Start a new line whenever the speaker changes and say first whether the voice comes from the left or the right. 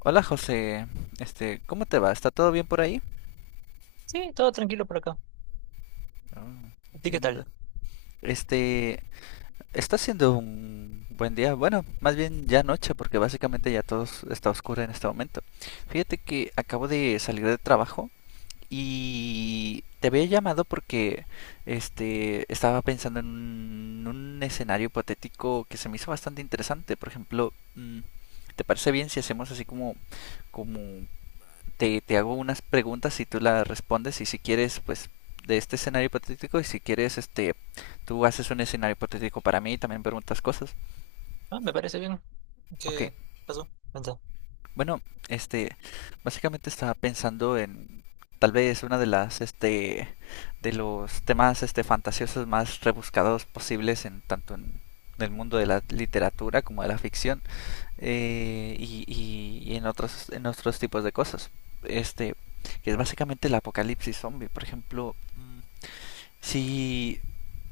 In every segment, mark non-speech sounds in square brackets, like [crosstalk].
left: Hola José, ¿cómo te va? ¿Está todo bien por ahí?
right: Sí, todo tranquilo por acá.
left: Ah,
right: ¿A ti qué tal?
left: entiendo. Este, Está siendo un buen día. Bueno, más bien ya noche, porque básicamente ya todo está oscuro en este momento. Fíjate que acabo de salir de trabajo y te había llamado porque estaba pensando en un escenario hipotético que se me hizo bastante interesante. Por ejemplo, ¿te parece bien si hacemos así como como te hago unas preguntas y tú las respondes y si quieres, pues de este escenario hipotético y si quieres, tú haces un escenario hipotético para mí y también preguntas cosas.
right: Ah, me parece bien.
left: Ok,
right: ¿Qué pasó? Cuenta.
left: bueno, este, básicamente estaba pensando en tal vez una de las, de los temas, fantasiosos más rebuscados posibles en tanto en el mundo de la literatura como de la ficción. Y en otros tipos de cosas. Este, que es básicamente el apocalipsis zombie. Por ejemplo, si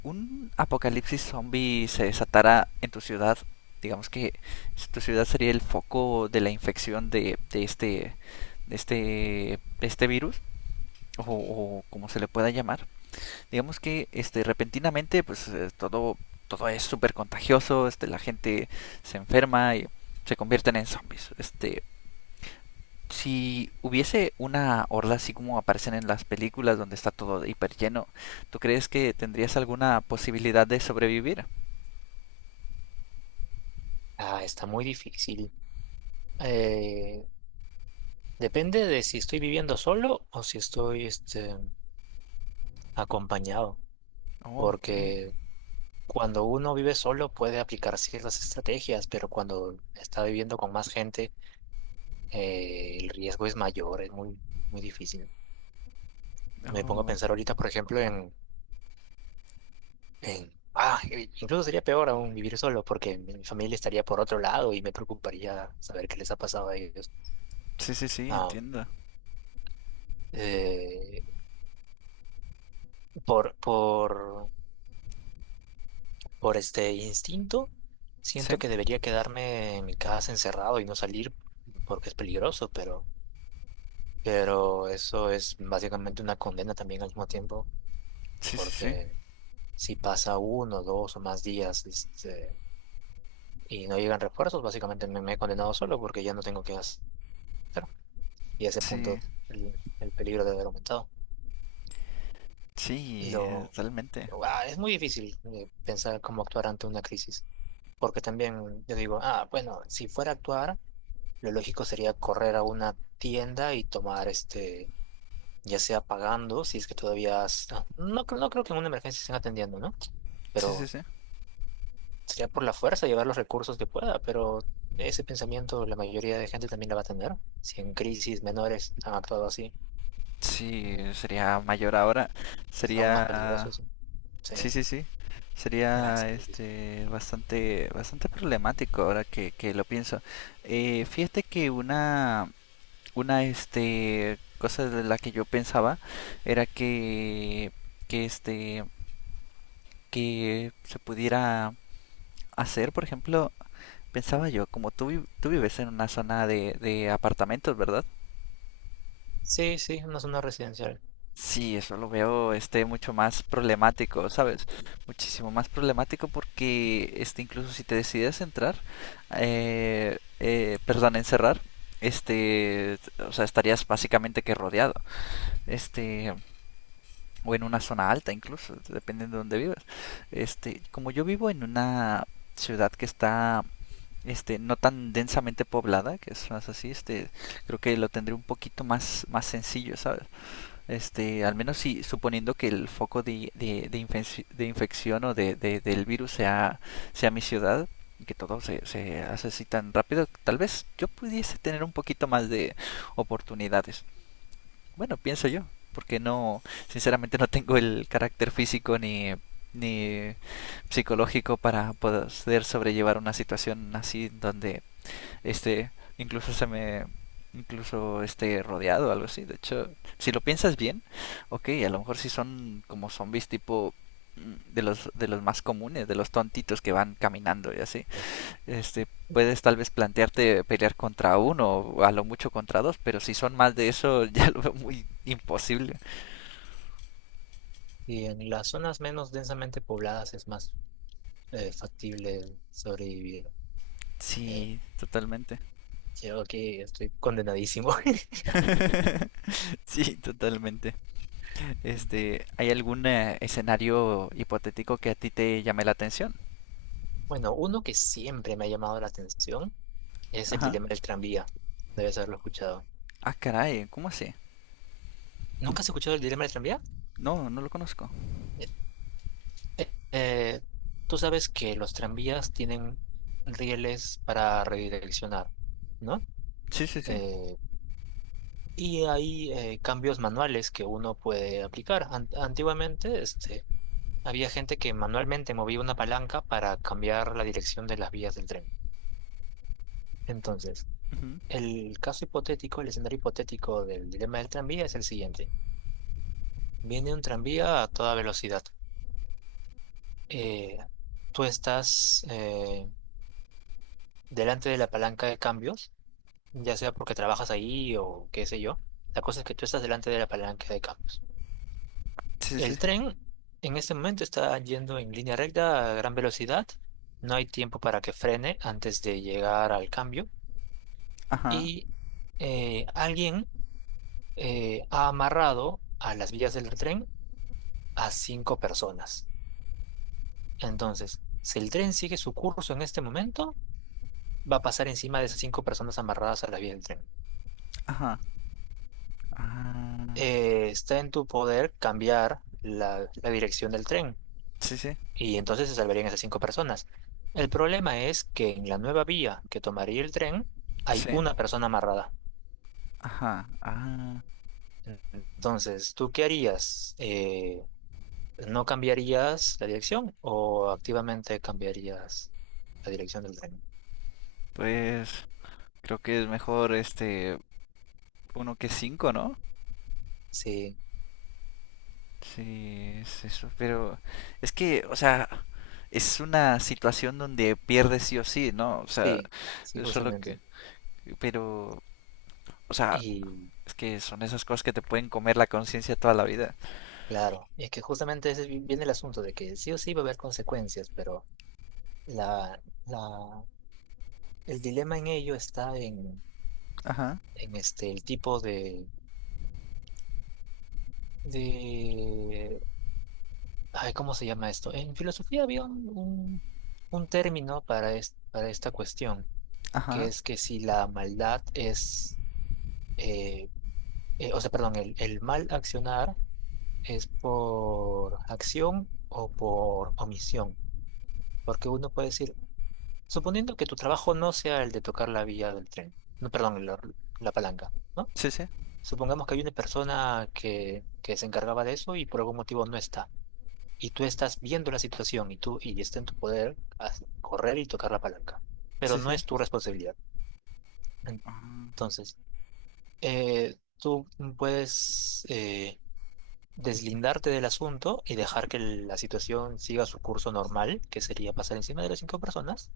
left: un apocalipsis zombie se desatara en tu ciudad, digamos que tu ciudad sería el foco de la infección de de este virus, o como se le pueda llamar, digamos que repentinamente pues todo es súper contagioso, la gente se enferma y se convierten en zombies. Si hubiese una horda así como aparecen en las películas donde está todo hiper lleno, ¿tú crees que tendrías alguna posibilidad de sobrevivir?
right: Ah, está muy difícil. Eh, Depende de si estoy viviendo solo o si estoy acompañado.
left: Oh, ok.
right: Porque cuando uno vive solo puede aplicar ciertas estrategias, pero cuando está viviendo con más gente, el riesgo es mayor, es muy, muy difícil. Me pongo a
left: Oh.
right: pensar ahorita, por ejemplo, incluso sería peor aún vivir solo porque mi familia estaría por otro lado y me preocuparía saber qué les ha pasado a ellos.
left: Sí, sí, sí,
right: Ah,
left: entiendo.
right: eh, por, por, por este instinto,
left: Sí,
right: siento que debería quedarme en mi casa encerrado y no salir porque es peligroso, pero eso es básicamente una condena también al mismo tiempo
left: sí, sí, sí.
right: porque si pasa uno, dos o más días y no llegan refuerzos, básicamente me he condenado solo porque ya no tengo que hacer. Y a ese punto
left: Sí,
right: el peligro debe haber aumentado.
left: sí,
right: Lo,
left: totalmente.
right: es muy difícil pensar cómo actuar ante una crisis, porque también yo digo, bueno, si fuera a actuar, lo lógico sería correr a una tienda y tomar ya sea pagando, si es que todavía, no, no creo que en una emergencia estén atendiendo, ¿no?
left: Sí,
right: Pero
left: sí, sí.
right: sería por la fuerza llevar los recursos que pueda, pero ese pensamiento la mayoría de gente también la va a tener, si en crisis menores han actuado así.
left: Sí,
right: mm,
left: sería mayor ahora.
right: Es aún más
left: Sería
right: peligroso eso. Sí.
left: Sí, sí, sí.
right: Ah, está
left: Sería
right: muy difícil.
left: bastante bastante problemático ahora que lo pienso. Fíjate que una cosa de la que yo pensaba era que este que se pudiera hacer, por ejemplo, pensaba yo, como tú vives en una zona de apartamentos, ¿verdad?
right: Sí, sí, una zona residencial.
left: Sí, eso lo veo mucho más problemático, ¿sabes? Muchísimo más problemático porque incluso si te decides entrar, perdón, encerrar, o sea, estarías básicamente que rodeado, este, o en una zona alta incluso, dependiendo de dónde vivas. Como yo vivo en una ciudad que está no tan densamente poblada, que es más así, creo que lo tendré un poquito más sencillo, ¿sabes? Al menos si suponiendo que el foco de de infección o del virus sea mi ciudad, y que todo se hace así tan rápido, tal vez yo pudiese tener un poquito más de oportunidades. Bueno, pienso yo, porque no, sinceramente no tengo el carácter físico ni psicológico para poder sobrellevar una situación así donde este, incluso incluso rodeado o algo así. De hecho, si lo piensas bien, ok, a lo mejor sí son como zombies tipo de de los más comunes, de los tontitos que van caminando y así. Este, Puedes tal vez plantearte pelear contra uno o a lo mucho contra dos, pero si son más de eso [laughs] ya lo veo muy imposible.
right: Y en las zonas menos densamente pobladas es más factible sobrevivir. Eh,
left: Sí, totalmente.
right: Creo que estoy condenadísimo. [laughs]
left: [laughs] sí, totalmente. ¿Hay algún escenario hipotético que a ti te llame la atención?
right: Bueno, uno que siempre me ha llamado la atención es el
left: Ajá.
right: dilema del tranvía. Debes haberlo escuchado.
left: Ah, caray, ¿cómo así?
right: ¿Nunca has escuchado el dilema del tranvía?
left: No, no lo conozco.
right: Eh, eh, eh, Tú sabes que los tranvías tienen rieles para redireccionar, ¿no?
left: Sí, sí, sí.
right: Eh, Y hay cambios manuales que uno puede aplicar. Antiguamente, había gente que manualmente movía una palanca para cambiar la dirección de las vías del tren. Entonces,
left: Ujú.
right: el caso hipotético, el escenario hipotético del dilema del tranvía es el siguiente. Viene un tranvía a toda velocidad. Eh, Tú estás delante de la palanca de cambios, ya sea porque trabajas ahí o qué sé yo. La cosa es que tú estás delante de la palanca de cambios.
left: Sí, sí,
right: El
left: sí.
right: tren en este momento está yendo en línea recta a gran velocidad. No hay tiempo para que frene antes de llegar al cambio.
left: Ajá,
right: Y alguien ha amarrado a las vías del tren a cinco personas. Entonces, si el tren sigue su curso en este momento, va a pasar encima de esas cinco personas amarradas a las vías del tren.
left: ajá. Ah,
right: Está en tu poder cambiar la dirección del tren.
left: sí, sí,
right: Y entonces se salvarían esas cinco personas. El problema es que en la nueva vía que tomaría el tren hay
left: sí.
right: una persona amarrada.
left: Ajá, ah.
right: Entonces, ¿tú qué harías? ¿No cambiarías la dirección o activamente cambiarías la dirección del tren?
left: Pues creo que es mejor uno que cinco, ¿no?
right: Sí,
left: Sí, es eso. Pero es que, o sea, es una situación donde pierdes sí o sí, ¿no? O sea,
right: sí, sí,
left: es solo que...
right: justamente.
left: Pero, o sea,
right: Y
left: es que son esas cosas que te pueden comer la conciencia toda la vida.
right: claro, es que justamente ese viene el asunto de que sí o sí va a haber consecuencias, pero la, la, el dilema en ello está en,
left: Ajá,
right: en este, el tipo de... Ay, ¿cómo se llama esto? En filosofía había un término para esta cuestión, que
left: ajá.
right: es que si la maldad es, eh, o sea, perdón, el mal accionar es por acción o por omisión, porque uno puede decir, suponiendo que tu trabajo no sea el de tocar la vía del tren, no, perdón, la palanca, ¿no?
left: Sí, sí.
right: Supongamos que hay una persona que se encargaba de eso y por algún motivo no está. Y tú estás viendo la situación y tú y está en tu poder correr y tocar la palanca, pero
left: Sí,
right: no
left: sí.
right: es tu responsabilidad.
left: Ah,
right: Entonces, tú puedes deslindarte del asunto y dejar que la situación siga su curso normal, que sería pasar encima de las cinco personas,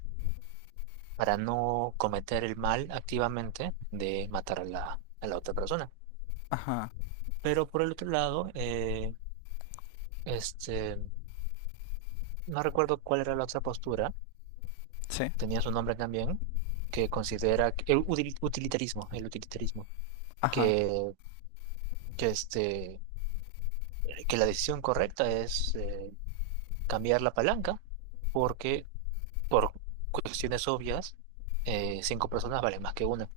right: para no cometer el mal activamente de matar a la otra persona.
left: ajá,
right: Pero por el otro lado, este, no recuerdo cuál era la otra postura
left: sí,
right: tenía su nombre también, que considera el utilitarismo,
left: ajá.
right: que, que, este, que la decisión correcta es cambiar la palanca porque por cuestiones obvias cinco personas valen más que una.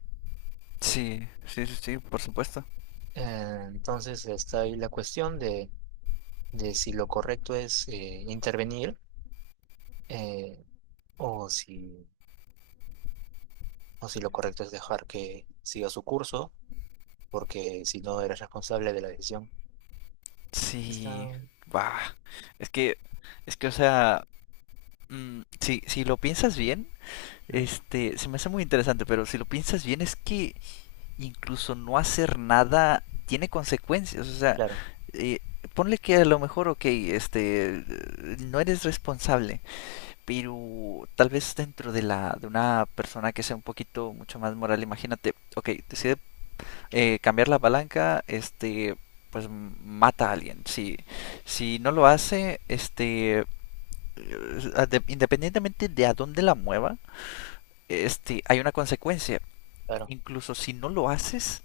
left: Sí, sí, sí, sí, por supuesto.
right: Eh, entonces está ahí la cuestión de si lo correcto es intervenir, eh, o si, o si lo correcto es dejar que siga su curso porque si no eres responsable de la decisión.
left: Sí,
right: Está,
left: va. Es que, es que, o sea, si, si lo piensas bien,
right: ujú,
left: se me hace muy interesante, pero si lo piensas bien es que incluso no hacer nada tiene consecuencias. O sea,
right: claro.
left: eh, ponle que a lo mejor, ok, no eres responsable, pero tal vez dentro de de una persona que sea un poquito mucho más moral, imagínate, ok, decide cambiar la palanca, pues mata a alguien. Si, si no lo hace, independientemente de a dónde la mueva, hay una consecuencia.
right: Claro.
left: Incluso si no lo haces,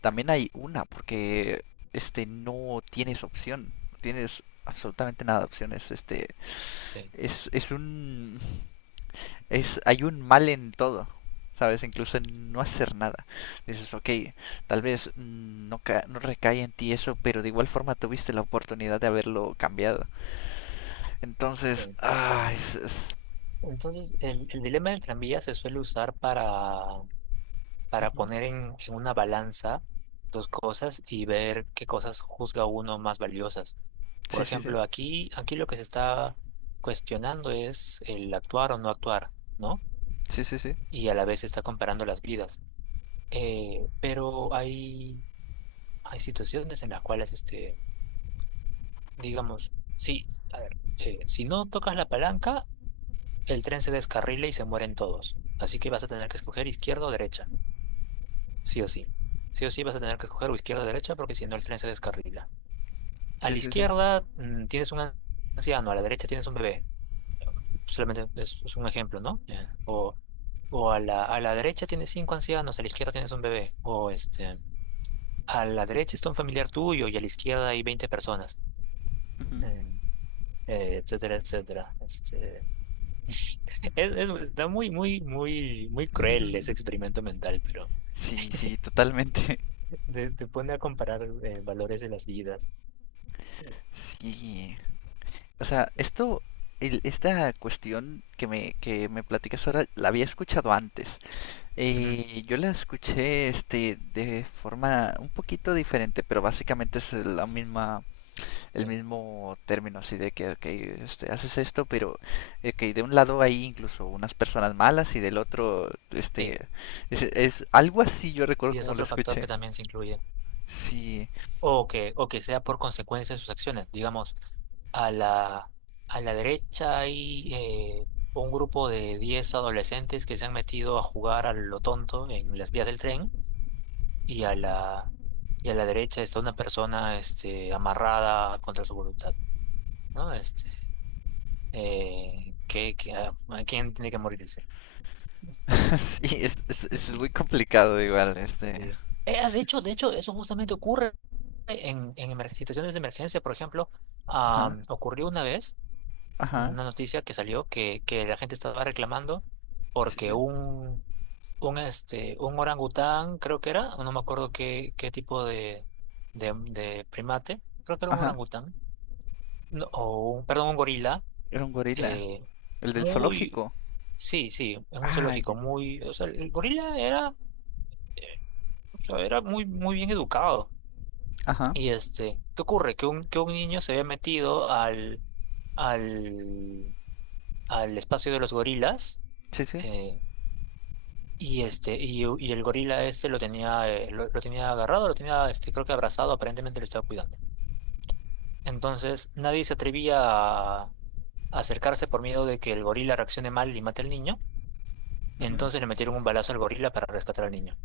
left: también hay una, porque no tienes opción, no tienes absolutamente nada de opciones.
right: Sí,
left: Es un, es, hay un mal en todo, ¿sabes? Incluso en no hacer nada. Dices, ok, tal vez no, no recae en ti eso, pero de igual forma tuviste la oportunidad de haberlo cambiado. Entonces,
right: sí.
left: ah, es...
right: Entonces, el dilema del tranvía se suele usar para
left: Ujú.
right: poner en una balanza dos cosas y ver qué cosas juzga uno más valiosas. Por
left: Sí, sí, sí.
right: ejemplo, aquí lo que se está cuestionando es el actuar o no actuar, ¿no?
left: Sí, sí, sí.
right: Y a la vez se está comparando las vidas. Pero hay situaciones en las cuales, digamos, sí, a ver, si no tocas la palanca, el tren se descarrila y se mueren todos. Así que vas a tener que escoger izquierda o derecha. Sí o sí. Sí o sí vas a tener que escoger o izquierda o derecha porque si no el tren se descarrila. A la
left: Sí, sí, sí.
right: izquierda tienes un anciano, a la derecha tienes un bebé. Solamente es un ejemplo, ¿no? Ya. O a la derecha tienes cinco ancianos, a la izquierda tienes un bebé. O a la derecha está un familiar tuyo y a la izquierda hay 20 personas.
left: Ujú.
right: Mm, Etcétera, etcétera. Está muy, muy, muy, muy cruel ese experimento
left: [laughs]
right: mental, pero...
left: Sí, sí, totalmente. [laughs]
right: Te pone a comparar valores de las vidas. Sí,
left: Sí. O sea,
right: sí.
left: esto, esta cuestión que me platicas ahora, la había escuchado antes.
right: Ujú.
left: Y yo la escuché de forma un poquito diferente, pero básicamente es la misma, el
right: Sí,
left: mismo término así de que ok, haces esto, pero okay, de un lado hay incluso unas personas malas y del otro
right: sí,
left: es algo así yo recuerdo
right: sí, es
left: como lo
right: otro factor que
left: escuché.
right: también se incluye.
left: Sí,
right: O que sea por consecuencia de sus acciones. Digamos, a la, a la derecha hay un grupo de 10 adolescentes que se han metido a jugar a lo tonto en las vías del tren y a la, y a la derecha está una persona amarrada contra su voluntad. ¿No? Eh, que, que, ah, ¿Quién tiene que morir?
left: [laughs] sí, es muy complicado igual, este.
right: Sí. De hecho, eso justamente ocurre en situaciones de emergencia. Por ejemplo,
left: Ajá,
right: ocurrió una vez
left: ajá,
right: una noticia que salió que la gente estaba reclamando
left: sí, sí,
right: porque un orangután, creo que era, no me acuerdo qué tipo de primate, creo que era un
left: ajá.
right: orangután, no, o un, perdón, un gorila.
left: Era un gorila,
right: eh,
left: el del
right: muy,
left: zoológico.
right: sí, sí, es un
left: Ah,
right: zoológico,
left: ya.
right: o sea, el gorila era, eh, o sea, era muy, muy bien educado.
left: Ajá,
right: Y ¿qué ocurre? Que un niño se había metido al, al espacio de los gorilas
left: sí, sí.
right: eh, y el gorila lo tenía, lo tenía agarrado, lo tenía creo que abrazado, aparentemente lo estaba cuidando. Entonces nadie se atrevía a acercarse por miedo de que el gorila reaccione mal y mate al niño.
left: Ujú.
right: Entonces le metieron un balazo al gorila para rescatar al niño.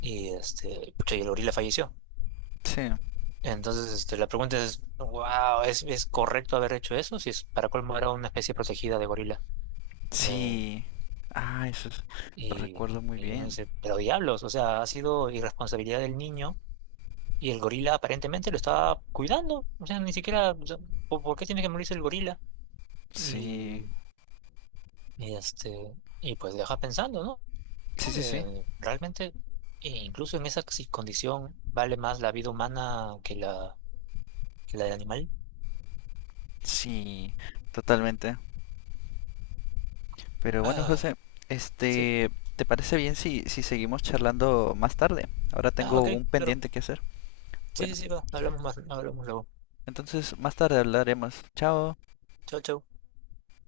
right: Y pucha, y el gorila falleció.
left: Sí,
right: Entonces, la pregunta es, wow, ¿es correcto haber hecho eso? Si es para colmo era una especie protegida de gorila. Eh,
left: sí. Ah, eso es... lo
right: y,
left: recuerdo muy
right: y uno
left: bien.
right: dice, pero diablos, o sea, ha sido irresponsabilidad del niño y el gorila aparentemente lo estaba cuidando. O sea, ni siquiera, o sea, ¿por qué tiene que morirse el gorila?
left: Sí,
right: Y, y este, y pues deja pensando, ¿no?
left: sí, sí, sí.
right: Realmente, e incluso en esa condición, vale más la vida humana que la del animal.
left: Sí, totalmente. Pero bueno,
right: Ah,
left: José,
right: sí.
left: este, ¿te parece bien si, si seguimos charlando más tarde? Ahora
right: Ah,
left: tengo
right: ok,
left: un
right: claro.
left: pendiente que hacer.
right: Sí, sí,
left: Bueno,
right: sí, va. Hablamos más, hablamos luego.
left: entonces más tarde hablaremos. Chao.
right: Chao, chao.